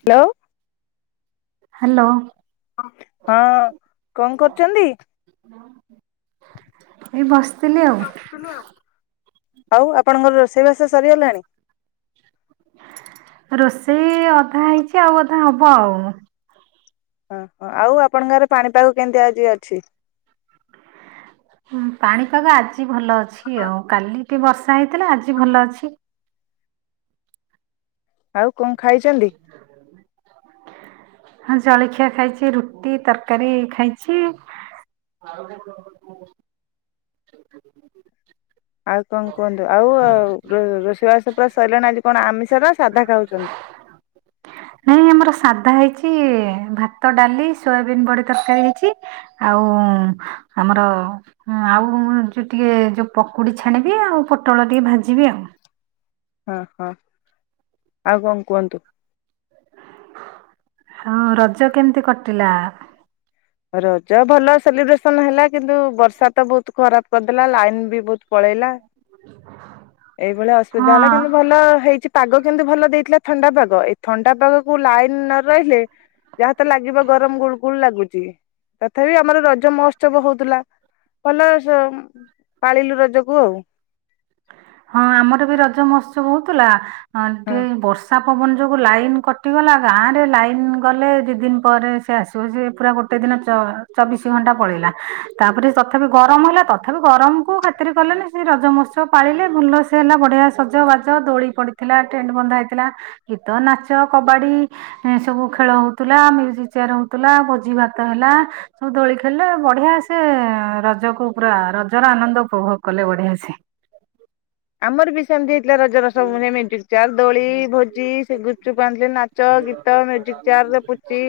Hello hello ହଁ କଂ କରୁଚନ୍ତି? ଏଇ ବସିଥିଲି ଆଉ। ଆଉ ଆପଣଙ୍କର ରୋଷେଇବାସ ସରିଗଲାଣି। ରୋଷେଇ ଅଧା ହେଇଚି ଆଉ ଅଧା ହବ ଆଉ। ଓହୋ ଆଉ ଆପଣଙ୍କର ପାଣିପାଗ କେମିତି ଆଜି ଅଛି? ହଁ ପାଣିପାଗ ଆଜି ଭଲ ଅଛି ଆଉ। କାଲି ଟିକେ ବର୍ଷା ହେଇଥିଲା ଆଜି ଭଲ ଅଛି। ଆଉ କଣ ଖାଇଛନ୍ତି? ହଁ ହଁ ଜଳଖିଆ ଖାଇଛି ରୁଟି ତରକାରୀ ଖାଇଚି। [unintelligible] ଆଉ କଂ କୁହନ୍ତୁ? ଆଉ ରୋ ରୋଷେଇବାସ ପୁରା ସଇଲାଣି ଆଜି କଣ ଆମିଷ ର ସାଧା ଖାଉଚନ୍ତି। ନାଇଁ ଆମର ସାଧା ହେଇଛି ଭାତ, ଡାଲି, ସୋୟାବିନ୍ ବଡି ତରକାରୀ ହେଇଚି। ଆଉ ଆମର ହଁ ଆଉ ଯୋଉ ଟିକେ ଯୋଉ ପକୁଡି ଛାଣିବି। ଆଉ ପୋଟଳ ଟିକେ ଭାଜିବି ଆଉ। ହଁ ହଁ ଆଉ କଁ କୁହନ୍ତୁ। ହଁ ରଜ କେମିତି କଟିଲା? ରଜ ଭଲ ସେଲିବ୍ରେସନ ହେଲା କିନ୍ତୁ ବର୍ଷା ତ ବହୁତ ଖରାପ କରିଦେଲା ଲାଇନ ବି ବହୁତ ପଳେଇଲା। ଏଇଭଳିଆ ଅସୁବିଧା ହେଲା ହଁ କିନ୍ତୁ ଭଲ ହେଇଚି। ପାଗ କିନ୍ତୁ ଭଲ ଦେଇଥିଲା ଥଣ୍ଡା ପାଗ ଏଇ ଥଣ୍ଡା ପାଗକୁୁ ଲାଇନ ନ ରହିଲେ- - ଯାହା ତ ଲାଗିବ ଗରମ ଗୁଳ ଗୁଳ ଲାଗୁଚି। ତଥାପି ଆମର ରଜ ମହୋତ୍ସବ ହଉଥିଲା ଭଲ ରଜ ପାଳିଲୁ ରଜକୁ ଆଉ। ହଁ ଆମର ବି ରଜ ମହୋତ୍ସବ ହଉଥିଲା ହଁ ଟିକେ ବ- - ର୍ଷା ପବନ ଯୋଗୁଁ ଲାଇନ୍ କଟିଗଲା ଗାଁରେ ଲାଇନ୍ ଗଲେ ଦିଇ ଦିନ ପରେ ସେ ଆସିବ। ସେ ପୁରା- - ଗୋଟେ ଦିନ ଚ ଚବିଶି ଘଣ୍ଟା ପଳେଇଲା ତାପରେ ତଥାପି ଗରମ ହେଲା ତଥାପି ଗରମ କୁ ଖାତିର କଲେନି। ସେ ରଜ ମୋତ୍ସବ ପାଳିଲେ ଭଲ ସେ ହେଲା ବଢିଆ ସଜବାଜ ଦୋଳି ପଡିଥିଲା ଟ୍ରେଣ୍ଟ ବନ୍ଧା ହେଇଥିଲା। ଗୀତ ନାଚ କବାଡି। ଏ ସବୁ ଖେଳ ହଉଥିଲା ମ୍ୟୁଜିକ ଚେୟାର ହଉଥିଲା ଭୋଜି ଭାତ ହେଲା। ସବୁ ଦୋଳି ଖେଳିଲେ ବଢିଆ ସେ ରଜକୁ ପୁରା ରଜର ଆନନ୍ଦ ଉପଭୋଗ କଲେ ବଢିଆ ସେ। ଆମର ବି ସେମିତି ହେଇଥିଲା ରଜ ର ସବୁ ମାନେ ମିୟୁଜିକ ଚେୟାର, ଦୋଳି, ଭୋଜି, ସେ ଗୁପଚୁପ୍ ଆଣିଥିଲେ ନା ନାଚ, ଗୀତ, ମ୍ୟୁଜିକ ଚେୟାର ରେ, ପୁଚି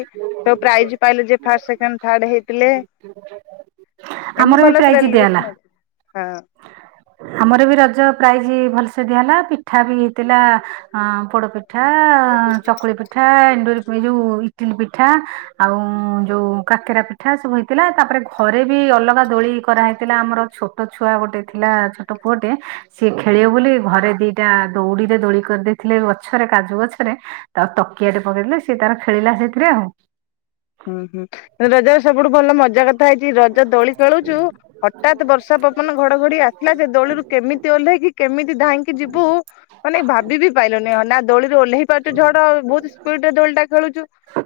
ସବୁ ପ୍ରାଇଜ୍ ପାଇଲେ ଯେ ଫାଷ୍ଟ ସେକେଣ୍ଡ ଥାର୍ଡ ହେଇଥିଲେ। ଆମର ଏମିତି ବି ଭଲ ସେ ପ୍ରାଇଜ ଦିଆହେଲା ସେଲିଭିସନ ହେଇଛି। ହଁ। ଆମର ବି ରଜ ପ୍ରାଇଜ ଭଲସେ ଦିଆ ହେଲା ପିଠା ବି ହେଇଥିଲା ଅ ପୋଡପି ହଁ ହଁ। ଚକୁଳି ପିଠା, ଏଣ୍ଡୁରି ଏ ଯୋଉ ଇଟିଲି ପିଠା ଆଉ ଯୋଉ କାକେରା ପିଠା ସବୁ ହେଇଥିଲା। ତାପରେ ଘରେ ବି ଅଲଗା ଦୋଳି କରାହେଇ ଥିଲା ଆମର ଛୋଟ ଛୁଆ ଗୋଟେ ଥିଲା ଛୋଟ ପୁଅଟେ ସିଏ ଖେଳିବ ବୋଲି ଘରେ ଦିଟା ଦଉଡିରେ ଦୋଳି କରିଦେଇଥିଲେ ଗଛରେ କାଜୁ ଗଛରେ। ତାର ତକିଆ ଟେ ପକେଇଦେଲେ ସିଏ ତାର ଖେଳିଲା ସେଇଥିରେ ଆଉ। ହୁଁ ହୁଁ ରଜର ସବୁଠୁ ଭଲ ମଜା କଥା ହେଇଛି ରଜ ଦୋଳି ଖେଳୁଛୁ ହଠାତ୍ ବର୍ଷା ପବନ ଘଡଘଡି ଆସିଲା ଯେ ଦୋଳିରୁ କେମିତି ଓହ୍ଲେ କି କେମିତି ଧାଇଁକି ଯିବୁ ମାନେ ଭାବି ବିି ପାଇଲୁନି ନା ଦୋଳିରେ ଓହ୍ଲେଇ ପାରୁଛୁ ଝଡ ବହୁତ। ଏପଟେ ଦୋଳିଟା ଖେଳୁଛୁ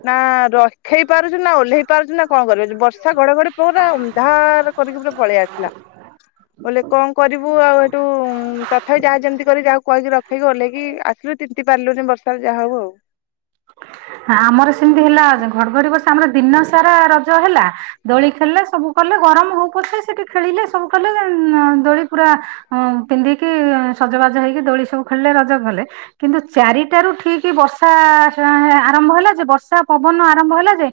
ନା ରହି ଖେଳି ପାରୁଛୁ ନା ଓହ୍ଲେଇ ପାରୁଛୁ ନା କଣ କରି ପାରୁଛୁ, ବର୍ଷା ଘଡଘଡି ପୁରା ଅନ୍ଧାର କରିକି ପୁରା ପଳେଇ ଆସିଲା। ଓହ୍ଲେଇ କଣ କରିବୁ ଆଉ ସେଇଠୁ ତଥାପି ଯାହା ଯେମିତି କରିବି ଯହାକୁ କହିକି ରଖେଇଲୁ ଓଲ୍ହେଇକି ଆସିଲୁ। ତି [unintelligible] ପାରିଲୁନୁ ବର୍ଷାରେ ଯାହା ହଉ ଆଉ। ଆମର ସେମିତି ହେଲା ଘଡଘଡି ବର୍ଷା ଆମର ଦିନ ସାରା ରଜ ହେଲା। ଦୋଳି ଖେଳିଲେ ସବୁ କଲେ ଗରମ ହଉ ପଛେ ସେଠି ଖେଳିଲେ ସବୁ କଲେ, ଦୋଳି ପୁରା ହଁ ପିନ୍ଧିକି ସଜବାଜ ହେଇକି ଦୋଳି ସବୁ ଖେଳିଲେ ରଜ କଲେ। କିନ୍ତୁ ଚାରିଟା ରୁ ଠିକ ବର୍ଷା ଆରମ୍ଭ ହେଲା ଯେ ବର୍ଷା ପବନ ଆରମ୍ଭ ହେଲା ଯେ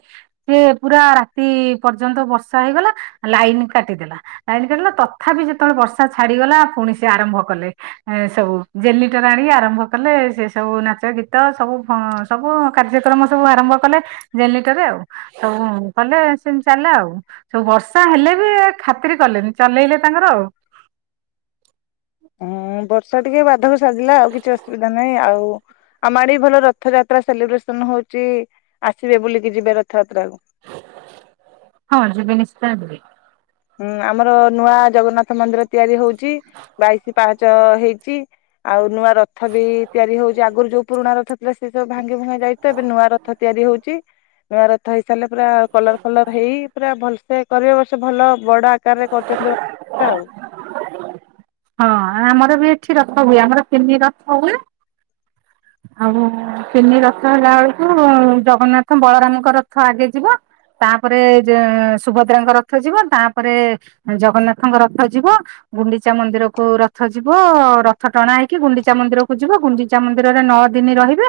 ସେ ପୁରା ରାତି ପର୍ଯ୍ୟନ୍ତ ବର୍ଷା ହେଇଗଲା ଲାଇନ କାଟିଦେଲା। ଲାଇନ୍ କଟିଲା ତଥାପି ସେତେବେଳେ ବର୍ଷା ଛାଡିଗଲା ପୁଣି ସେ ଆରମ୍ଭ କଲେ। ଏ ସବୁ ଜେନରିଟର ଆଣି ଆରମ୍ଭ କଲେ, ସେ ସବୁ ନାଚ ଗୀତ ସବୁ ଫ ସବୁ କାର୍ଯ୍ୟକ୍ରମ ସବୁ ଆରମ୍ଭ କଲେ ଜେନଲିଟରେ ଆଉ। ସବୁ କଲେ ସେମିତି ଚାଲିଲା ଆଉ। ସବୁ ବର୍ଷା ହେଲେ ବି ଖାତିର କଲେନି ଚଲେଇଲେ ତାଙ୍କର ଆଉ। ହୁଁ ବର୍ଷା ଟିକେ ବାଧକ ସାଜିଲା ଆଉ କିଛି ଅସୁବିଧା ନାହିଁ ଆଉ। ଆମ ଆଡେ ଭଲ ରଥଯାତ୍ରା ସେଲିବ୍ରେସନ ହଉଛି ଆସିବେ ବୁଲିକି ଯିବେ ରଥଯାତ୍ରା କୁ। ହଁ ଯିବି ନିଶ୍ଚୟ ଯିବି। ହୁଁ ଆମର ନୂଆ ଜଗନ୍ନାଥ ମନ୍ଦିର ତିଆରି ହଉଛି, ବାଇଶି ପାହଚ ହେଇଛି। ଆଉ ନୂଆ ରଥ ବି ତିଆରି ହଉଛି ଆଗରୁ ଯୋଉ ପୁରୁଣା ରଥ ଥିଲା ସେ ସବୁ ଭାଙ୍ଗି ଭୁଙ୍ଗା ଯାଇଛି ଏବେ ନୂଆ ରଥ ରଥ ତିଆରି ହଉଛି। ନୂଆ ରଥ ହେଇ ସାରିଲେ ପୁରା କଲର ଫଲର ହେଇ ପୁରା ଭଲସେ କରିବେ ଏ ବର୍ଷ ଭଲ ବଡ ଆକାରରେ କରୁଛନ୍ତି ରଥ ଟା ଆଉ। ହଁ ଆମର ବି ଏଠି ରଥ ହୁଏ ଆମର ତିନି ରଥ ହୁଏ। ଆଉ ତିନି ରଥ ହେଲା ବେଳକୁ ଜଗନ୍ନାଥ ବଳରାମଙ୍କ ରଥ ଆଗେ ଯିବ। ତାପରେ ସୁଭଦ୍ରାଙ୍କ ରଥ ଯିବ ତାପରେ ଜଗନ୍ନାଥଙ୍କ ରଥ ଯିବ। ଗୁଣ୍ଡିଚା ମନ୍ଦିରକୁ ରଥ ଯିବ ରଥ ଟଣା ହେଇକି ଗୁଣ୍ଡିଚା ମନ୍ଦିର କୁ ଯିବ ଗୁଣ୍ଡିଚା ମନ୍ଦିର ମନ୍ଦିରରେ ନଅ ଦିନ ରହିବେ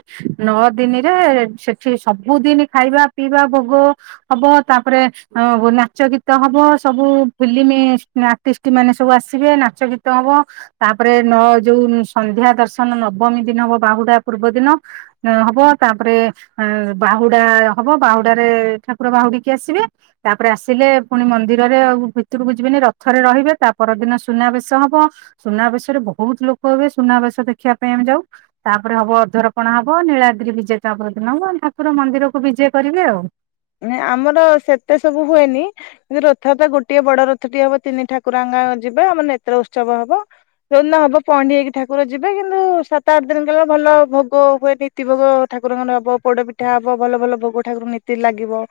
ନଅ ଦିନରେ ସେଠି ସବୁଦିନ ଖାଇବା ପିଇବା ଭୋଗ ହବ ତାପରେ ନାଚ ଗୀତ ହବ ସବୁ ଫିଲ୍ମ ଆଟିଷ୍ଟ ମାନେ ସବୁ ଆସିବେ ନାଚ ଗୀତ ହବ। ତାପରେ ନଅ ଯୋଉ ସନ୍ଧ୍ୟା ଦର୍ଶନ ନବମୀ ଦିନ ହବ ବାହୁଡା ପୂର୍ବ ଦିନ। ନ-ହବ ତାପରେ ଆ, ବାହୁଡା ହବ ବାହୁଡା ରେ ଠାକୁର ବାହୁଡିକି ଆସିବେ। ତାପରେ ଆସିଲେ ପୁଣି ମନ୍ଦିରରେ ଭିତରୁ ଯିବେନି ରଥରେ ରହିବେ। ତା ପର ଦିନ ସୁନାବେଶ ହବ। ସୁନାବେଶ ରେ ବହୁତ ଲୋକ ହେବେ ସୁନାବେଶ ଦେଖିବା ପାଇଁ ଆମେ ଯାଉ। ତାପରେ ହବ ଅଧରପଣା ହବ, ନୀଳାନ୍ଦ୍ରି ବିଜେ ତା ପରଦିନ ହବ। ଠାକୁର ମନ୍ଦିରକୁ ବିଜେ କରିବେ ଆଉ। ନାଇ ଆମର ସେତେ ସବୁ ହୁଏନି। କିନ୍ତୁ ରଥଯାତ୍ରା ଗୋଟିଏ ବଡ ରଥଟି ହବ ତିନି ଠାକୁରାଙ୍ଗ ଯିବେ ଆମର ନେତ୍ର ଉତ୍ସବ ହବ। ଯୋଉଦିନ ହବ ପହଣ୍ଡି ହେଇକି ଠାକୁର ଯିବେ କିନ୍ତୁ ସାତ ଆଠ ଦିନ ଗଲା ଭଲ ଭୋଗ ହୁଏ। ତି ଭୋଗ ଠାକୁରଙ୍କର ହବ, ପୋଡ ପିଠା ହବ ଭଲ ଭଲ ଭୋଗ ଠାକୁର ନୀତି ଲାଗ ଗିବ,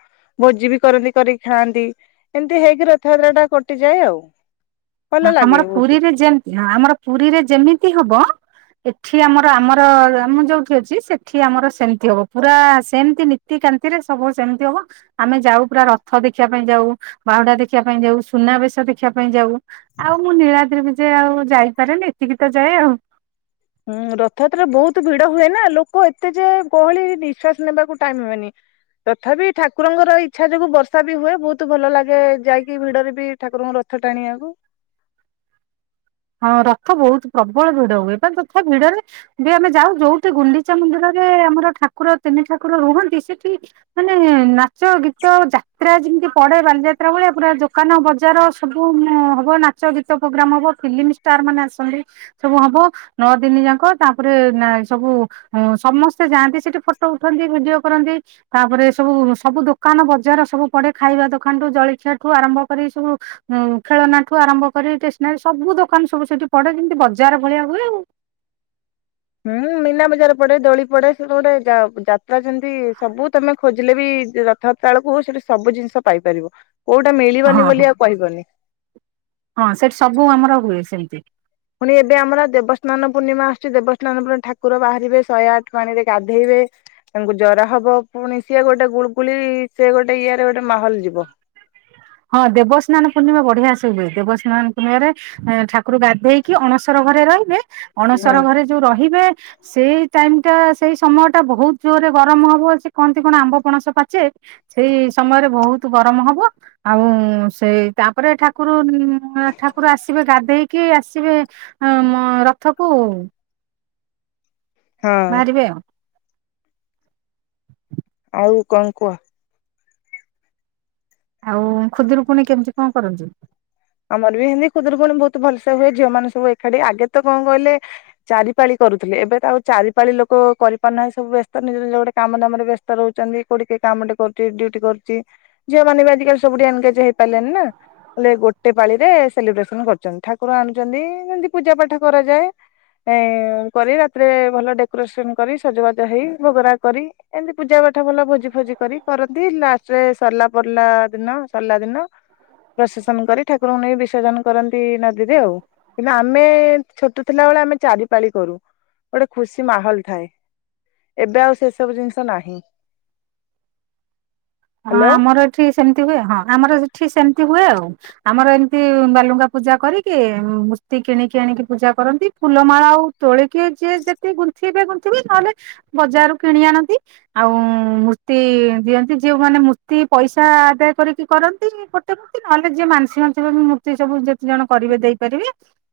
ଭୋଜି ବି କରନ୍ତି କରିକି ଖାଆନ୍ତି। ଏମିତି ହେଇକି ରଥଯାତ୍ରା ଟା କଟିଯାଏ ଆଉ। ଭଲ ହଁ ଲାଗେ ଆମର ବହୁତ। ପୁରୀରେ ଯେମତି ହଁ ଆମର ପୁରୀରେ ଯେମିତି ହବ ଏଠି ଆମର ଆମର ମୁଁ ଯୋଉଠି ଅଛି ସେଠି ଆମର ସେମିତି ହବ ପୁରା ସେମତି ନୀ ତି କାନ୍ତିରେ ସବୁ ସେମତି ହବ। ଆମେ ଯାଉ ପୁରା ରଥ ଦେଖିବା ପାଇଁ ଯାଉ, ବାହୁଡା ଦେଖିବା ପାଇଁ ଯାଉ, ସୁନାବେଶ ଦେଖିବା ପାଇଁ ଯାଉ। ଆଉ ମୁଁ ନୀଳାଦ୍ରି ବିଜେ ଆଉ ଯାଇପାରେନି ଏତିକି ତ ଯାଏ ଆଉ। ହୁଁ, ରଥଯାତ୍ରା ବହୁତ ଭିଡ ହୁଏ ନା, ଲୋକ ଏତେ ଯେ ଗହଳି ନିଶ୍ୱାସ ନେବାକୁ ଟାଇମ୍ ହୁଏନି। ତଥାପି ଠାକୁରଙ୍କର ଇଚ୍ଛା ଯୋଗୁ ବର୍ଷା ବି ହୁଏ। ବହୁତ ଭଲ ଲାଗେ ଯାଇକି ଭିଡରେ ବି ଠାକୁରଙ୍କ ର ଥ ଟାଣିବାକୁ। ହଁ ରଥ ବହୁତ ପ୍ରବଳ ଭିଡ ହୁଏ। [unintelligible] ତଥା ଭିଡରେ ବି ଆମେ ଯାଉ ଯୋଉଠି ଗୁଣ୍ଡିଚା ମନ୍ଦିରରେ ଆମର ଠାକୁର ତିନି ଠାକୁର ରୁହନ୍ତି ସେଠି ମାନେ ନାଚ, ଗୀତ, ଯାତ୍ରା ଯେମିତି ପଡେ ବାଲିଯାତ୍ରା ଭଳିଆ ପୁରା ଦୋକାନ ବଜାର ସ ସବୁ ଅଁ, ହବ ନାଚ, ଗୀତ ପ୍ରୋଗ୍ରାମ୍ ହବ ଫିଲ୍ମ ଷ୍ଟାର୍ ମାନେ ଆସନ୍ତି। ସବୁ ହବ। ନଅ ଦିନି ଯାକ ତାପରେ ନା ସବୁ ହଁ ସମସ୍ତେ ଯାଆନ୍ତି ସେଠି ଫଟୋ ଉଠାନ୍ତି, ଭିଡିଓ କରନ୍ତି। ତାପରେ ସବୁ ସବୁ ଦୋକାନ ବଜାର ସବୁ ପଡେ। ଖାଇବା ଦୋକାନଠୁ ଜଳଖିଆ ଠୁ ଆରମ୍ଭ କରି ସବୁ ଆଉ ଖେଳନାଠୁ ଆରମ୍ଭ କରି ଷ୍ଟେସନାରୀ ସବୁ ଦୋକାନ ସବୁ ସେଠି ପଡେ ଯେମିତି ବଜାର ଭଳିଆ ହୁଏ ଆଉ। ହୁଁ ମୀନା ବଜାର ପଡେ, ଦୋଳି ପଡେ ସେଟା ଗୋଟେ ଯା- ଯାତ୍ରା ଯେମିତି ସବୁ ତୋମେ ଖୋଜିଲେ ବି ଯେ ର [inaudible] କୁ ସେଠି ସବୁ ଜିନିଷ ପାଇପାରିବ କୋଉଟା ହଁ ମିଳିବନି ହଁ ବୋଲି ଆଉ କହିବନି। ହଁ ସେଠି ସବୁ ଆମର ହୁଏ ସେମିତି। ପୁଣି ଏବେ ଆମର ଦେବସ୍ନାନ ପୂର୍ଣ୍ଣିମା ଆସୁଛି ଦେବସ୍ନାନ ପୂ [unintelligible] ଠାକୁର ବାହାରିବେ ଶହେ ଆଠ ପାଣିରେ ଗାଧେଇବେ। ତାଙ୍କୁ ଜର ହବ ପୁଣି ସିଏ ଗୋଟେ ଗୁଳଗୁଳି ସିଏ ଗୋଟେ ଇଏ ରେ ଗୋଟେ ମାହଲ ଯିବ। [unintelligible] ହଁ ଦେବସ୍ନାନ ପୂର୍ଣ୍ଣିମା ବଢିଆ ସେ ହୁଏ। ଦେବସ୍ନାନ ପୂର୍ଣ୍ଣିମାରେ ହଁ ଠାକୁର ଗାଧେଇକି ଅଣସର ଘରେ ରହିବେ। ଅଣସର ହଁ ଘରେ ଯୋଉ ରହିବେ ସେଇ ଟାଇମ୍ ଟା ସେଇ ସମୟ ଟା ବହୁତ ଜୋରରେ ଗରମ ହବ। ସେ କହନ୍ତି କଣ ଆମ୍ବ, ପଣସ ପାଚେ। ସେଇ ସମୟରେ ବହୁତ ଗରମ ହବ। ଆଉ ଉଁ, ସେଇ ତାପରେ ଠାକୁର ଉଁ, ଆ, ଠାକୁର ଆସିବେ ଗାଧେଇକି ଆସିବେ। ଆ, ମ- ରଥ କୁ। ହଁ ବାହାରିବେ ଆଉ। ଆଉ କଣ କୁହ? ଆଉ ଖୁଦୁରୁକୁଣୀ କେମିତି କଣ କରନ୍ତି? ଆମର ବି ସେମିତି ଖୁଦୁରୁକୁଣୀ ବହୁତ ଭଲସେ ହୁଏ। ଝିଅ ମାନେ ସବୁ ଏକାଠି ଆଗେ ତ କଣ କହିଲେ ଚାରିପାଳି କରୁଥିଲେ ଏବେ ତ ଆଉ ଚାରିପାଳି ଲୋକ କରିପାରୁନାହାନ୍ତି। ସବୁ ବ୍ୟସ୍ତ ନିଜ ନିଜ ଗୋଟେ କାମ ଦାମ ରେ ବ୍ୟସ୍ତ ରହୁଚନ୍ତି। କୋଉଠି କିଏ କାମ ଟେ କରୁଛି ଡିଉଟି କରୁଚି। ଝିଅ ମାନେ ବି ଆଜିକାଲି ସବୁଠି ଏନଗେଜ୍ ହେଇ ପାରିଲେଣି ନା ହେଲେ ଗୋ ଗୋଟେ ପାଳି ରେ ସେଲିବ୍ରେସନ୍ କରୁଛନ୍ତି ଠାକୁର ଆଣିଛନ୍ତି ଯେମିତି ପୂଜା ପାଠ କରାଯାଏ। ଏ କରି ରାତିରେ ଭଲ ଡେକୋରେସନ୍ କରି ସଜବାଜ ହେଇ ଭୋଗରାଗ କରି ଏମିତି ପୂଜା ପାଠ ଭଲ ଭୋଜି ଫୋଜି କରି କରନ୍ତି ଲାଷ୍ଟରେ ସରିଲା ପଡିଲା ଦିନ ସରିଲା ଦିନ ପ୍ରସେସନ୍ କରି ଠାକୁରଙ୍କୁ ନେଇ ବିସର୍ଜନ କରନ୍ତି ନଦୀରେ ଆଉ। କିନ୍ତୁ ଆମେ ଛୋଟ ଥିଲା ବେଳେ ଆମେ ଚାରି ପାଳି କରୁ ଗୋଟେ ଖୁସି ମାହୋଲ ଥାଏ। ଏବେ ଆଉ ସେ ସବୁ ଜିନିଷ ନାହିଁ। ହଁ ହ୍ୟାଲୋ। ଆମର ଏଠି ସେମିତି ହୁଏ ହଁ ଆମର ସେଠି ସେମିତି ହୁଏ ଆଉ। ଆମର ଏମିତି ବାଲୁଙ୍କା ପୂଜା କରିକି ମୂର୍ତ୍ତି କିଣିକି ଆଣିକି ପୂଜା କରନ୍ତି ଫୁଲମାଳ ଆଉ ତୋଳି କିଏ ଯିଏ ଯେତିକି ଗୁନ୍ଥିବେ ଗୁନ୍ଥିବେ ନହେଲେ ବଜାରରୁ କିଣି ଆଣନ୍ତି ଆଉ ମୂର୍ତ୍ତି ଦିଅନ୍ତି ଯୋଉ ମାନେ ମୂର୍ତ୍ତି ପଇସା ଆଦାୟ କରିକି କରନ୍ତି ଗୋଟେ ମୂର୍ତ୍ତି ନହେଲେ ଯିଏ ମାଂସିକ ମାଂସିକ ମୂ ର୍ତ୍ତି ସବୁ ଯେତେ ଜଣ କରିବେ ଦେଇପାରିବେ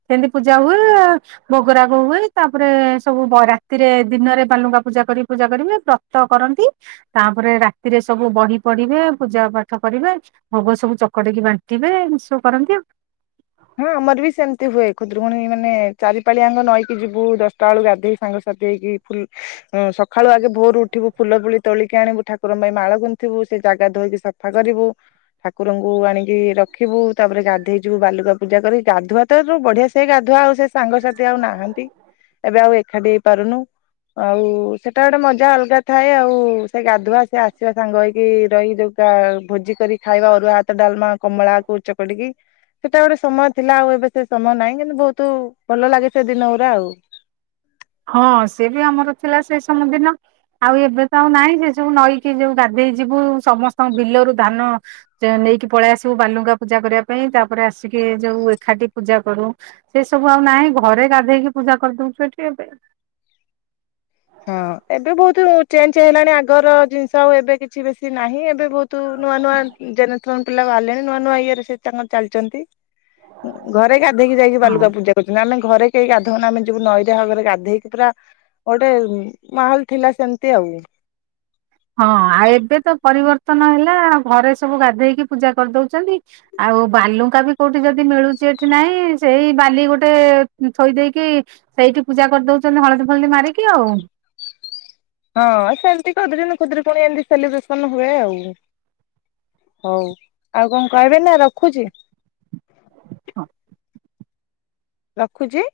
ସେମିତି ପୂଜା ହୁଏ ଭୋଗରାଗ ହୁଏଇ ତାପରେ ସବୁ ବ ରାତିରେ ଦିନରେ ବାଲୁଙ୍କା ପୂଜା କରି ପୂଜା କରିବେ ବ୍ର ତ କରନ୍ତି ତାପରେ ରାତିରେ ସ ସବୁ ବହି ପଢିବେ ପୂଜା ପାଠ କରିବେ ଭୋଗ ସବୁ ଚକଟିକି ବାଣ୍ଟିବେ ଏ ସବୁ କରନ୍ତି ଆଉ। ହଁ ଆମର ବି ସେମିତି ହୁଏ ଖୁଦୁରୁକୁଣୀ ମାନେ ଚାରି ପାଳି ଆମର ନଈକି ଯିବୁ ଦଶଟା ବେଳକୁ ଗାଧେଇ ସାଙ୍ଗ ସାଥି ହେଇକି ଫୁଲ ହଁ ସକାଳୁ ଆଗେ ଭୋରୁ ଉଠିବୁ ଫୁଲ ଫୁଲି ତୋଳିକି ଆଣିବୁ ଠାକୁରଙ୍କ ପାଇଁ ମାଳ ଗୁନ୍ଥିବୁ ସେ ଜାଗା ଧୋଇକି ସ ଫା କରିବୁ ଠାକୁରଙ୍କୁ ଆଣିକି ରଖିବୁ ତାପରେ ଗାଧେଇ ଯିବୁ ବାଲୁଙ୍କା ପୂଜା କରି ଗାଧୁଆ ତ ଯୋଉ ବଢିଆ ସେ ଗାଧୁଆ ଆଉ ସେ ସାଙ୍ଗ ସାଥି ଆଉ ନାହାନ୍ତି। ଏବେ ଆଉ ଏକାଠି ହେଇପାରୁନୁ ଆଉ ସେଟା ଗୋଟେ ମଜା ଅଲଗା ଥାଏ ଆଉ ସେ ଗା ଧୁଆ ସେ ଆସିବା ସାଙ୍ଗ ହେଇକି ରହିଯାଉ। ତ ଭୋଜି କରି ଖାଇବା ଅରୁଆ ଭାତ ଡାଲମା କମଳାକୁ ଚକଟିକି ସେଟା ଗୋଟେ ସ ସମୟ ଥିଲା ଆଉ ଏବେ ସେ ସମୟ ନାହିଁ କିନ୍ତୁ ବହୁତ ଭଲ ଲାଗେ ସେ ଦିନ ଗୁରା ଆଉ। ହଁ ସେ ବି ଆମର ଥିଲା ସେ ସବୁ ଦିନ। ଆଉ ଏବେ ତ ଆଉ ନାହିଁ ଯେ ଯୋଉ ନଈକି ଯୋଉ ଗାଧେଇ ଯିବୁ ସମସ୍ତଙ୍କ ବିଲରୁ ଧାନ ଯୋଉ ନେଇକି ପଳେଇ ଆସିବୁ ବାଲୁଙ୍କା ପୂଜା କରିବା ପାଇଁ ତାପରେ ଆସିକି ଏ ଯୋଉ ଏକାଠି ପୂଜା କରୁ। ସେ ସବୁ ଆଉ ନାହିଁ ଘରେ ଗାଧେଇକି ପୂଜା କରିଦଉଛୁ ଏଠି ଏବେ। ହଁ ଏବେ ବହୁତ ଚେଞ୍ଜ୍ ହେଲାଣି ଆଗର ଜିନିଷ ଆଉ ଏବେ କିଛି ବେଶୀ ନାହିଁ ଏବେ ବହୁତ ନୂଆ ନୂଆ ଜେନେରେସନ୍ ପିଲା ବାହାରିଲେଣି ନୂଆ ନୂଆ ଇଏରେ ସେ ତାଙ୍କର ଚାଲିଛନ୍ତି। ଘରେ ଗାଧେଇକି ଯାଇକି ହଁ। ବାଲୁକା ପୂଜା କରୁଛନ୍ତି ଆମେ ଘରେ କେହି ଗାଧଉନା ଆମେ ଯିବୁ ନଈରେ ଭଲରେ ଗାଧେଇକି ପୁରା ଗୋଟେ ମାହୋଲ ଥିଲା ସେମିତି ଆଉ। ହଁ ଆଉ ଏବେ ତ ପରିବର୍ତ୍ତନ ହେଲା ଆଉ ଘରେ ସବୁ ଗାଧେଇକି ପୂଜା କରିଦଉଛନ୍ତି। ଆଉ ବାଲୁଙ୍କା ବି କୋଉଠି ଯଦି ମିଳୁଛି ଏଠି ନାହିଁ ସେଇ ବାଲି ଗୋଟେ ଥୋଇ ଦେଇକି ସେଇଠି ପୂଜା କରିଦଉଛନ୍ତି ହଳଦୀ ଫଳଦୀ ମାରିକି ଆଉ। ହଁ ଏ ସେମିତି ଖୁଦୁରୁକୁଣୀ ଫୁଦୁରୁକୁଣୀ ଏମିତି ସେଲିବ୍ରେସନ୍ ହୁଏ ଆଉ। ହଉ ଆଉ କଣ କହିବେ ନା ରଖୁଛି। ହଁ। ରଖୁଛି।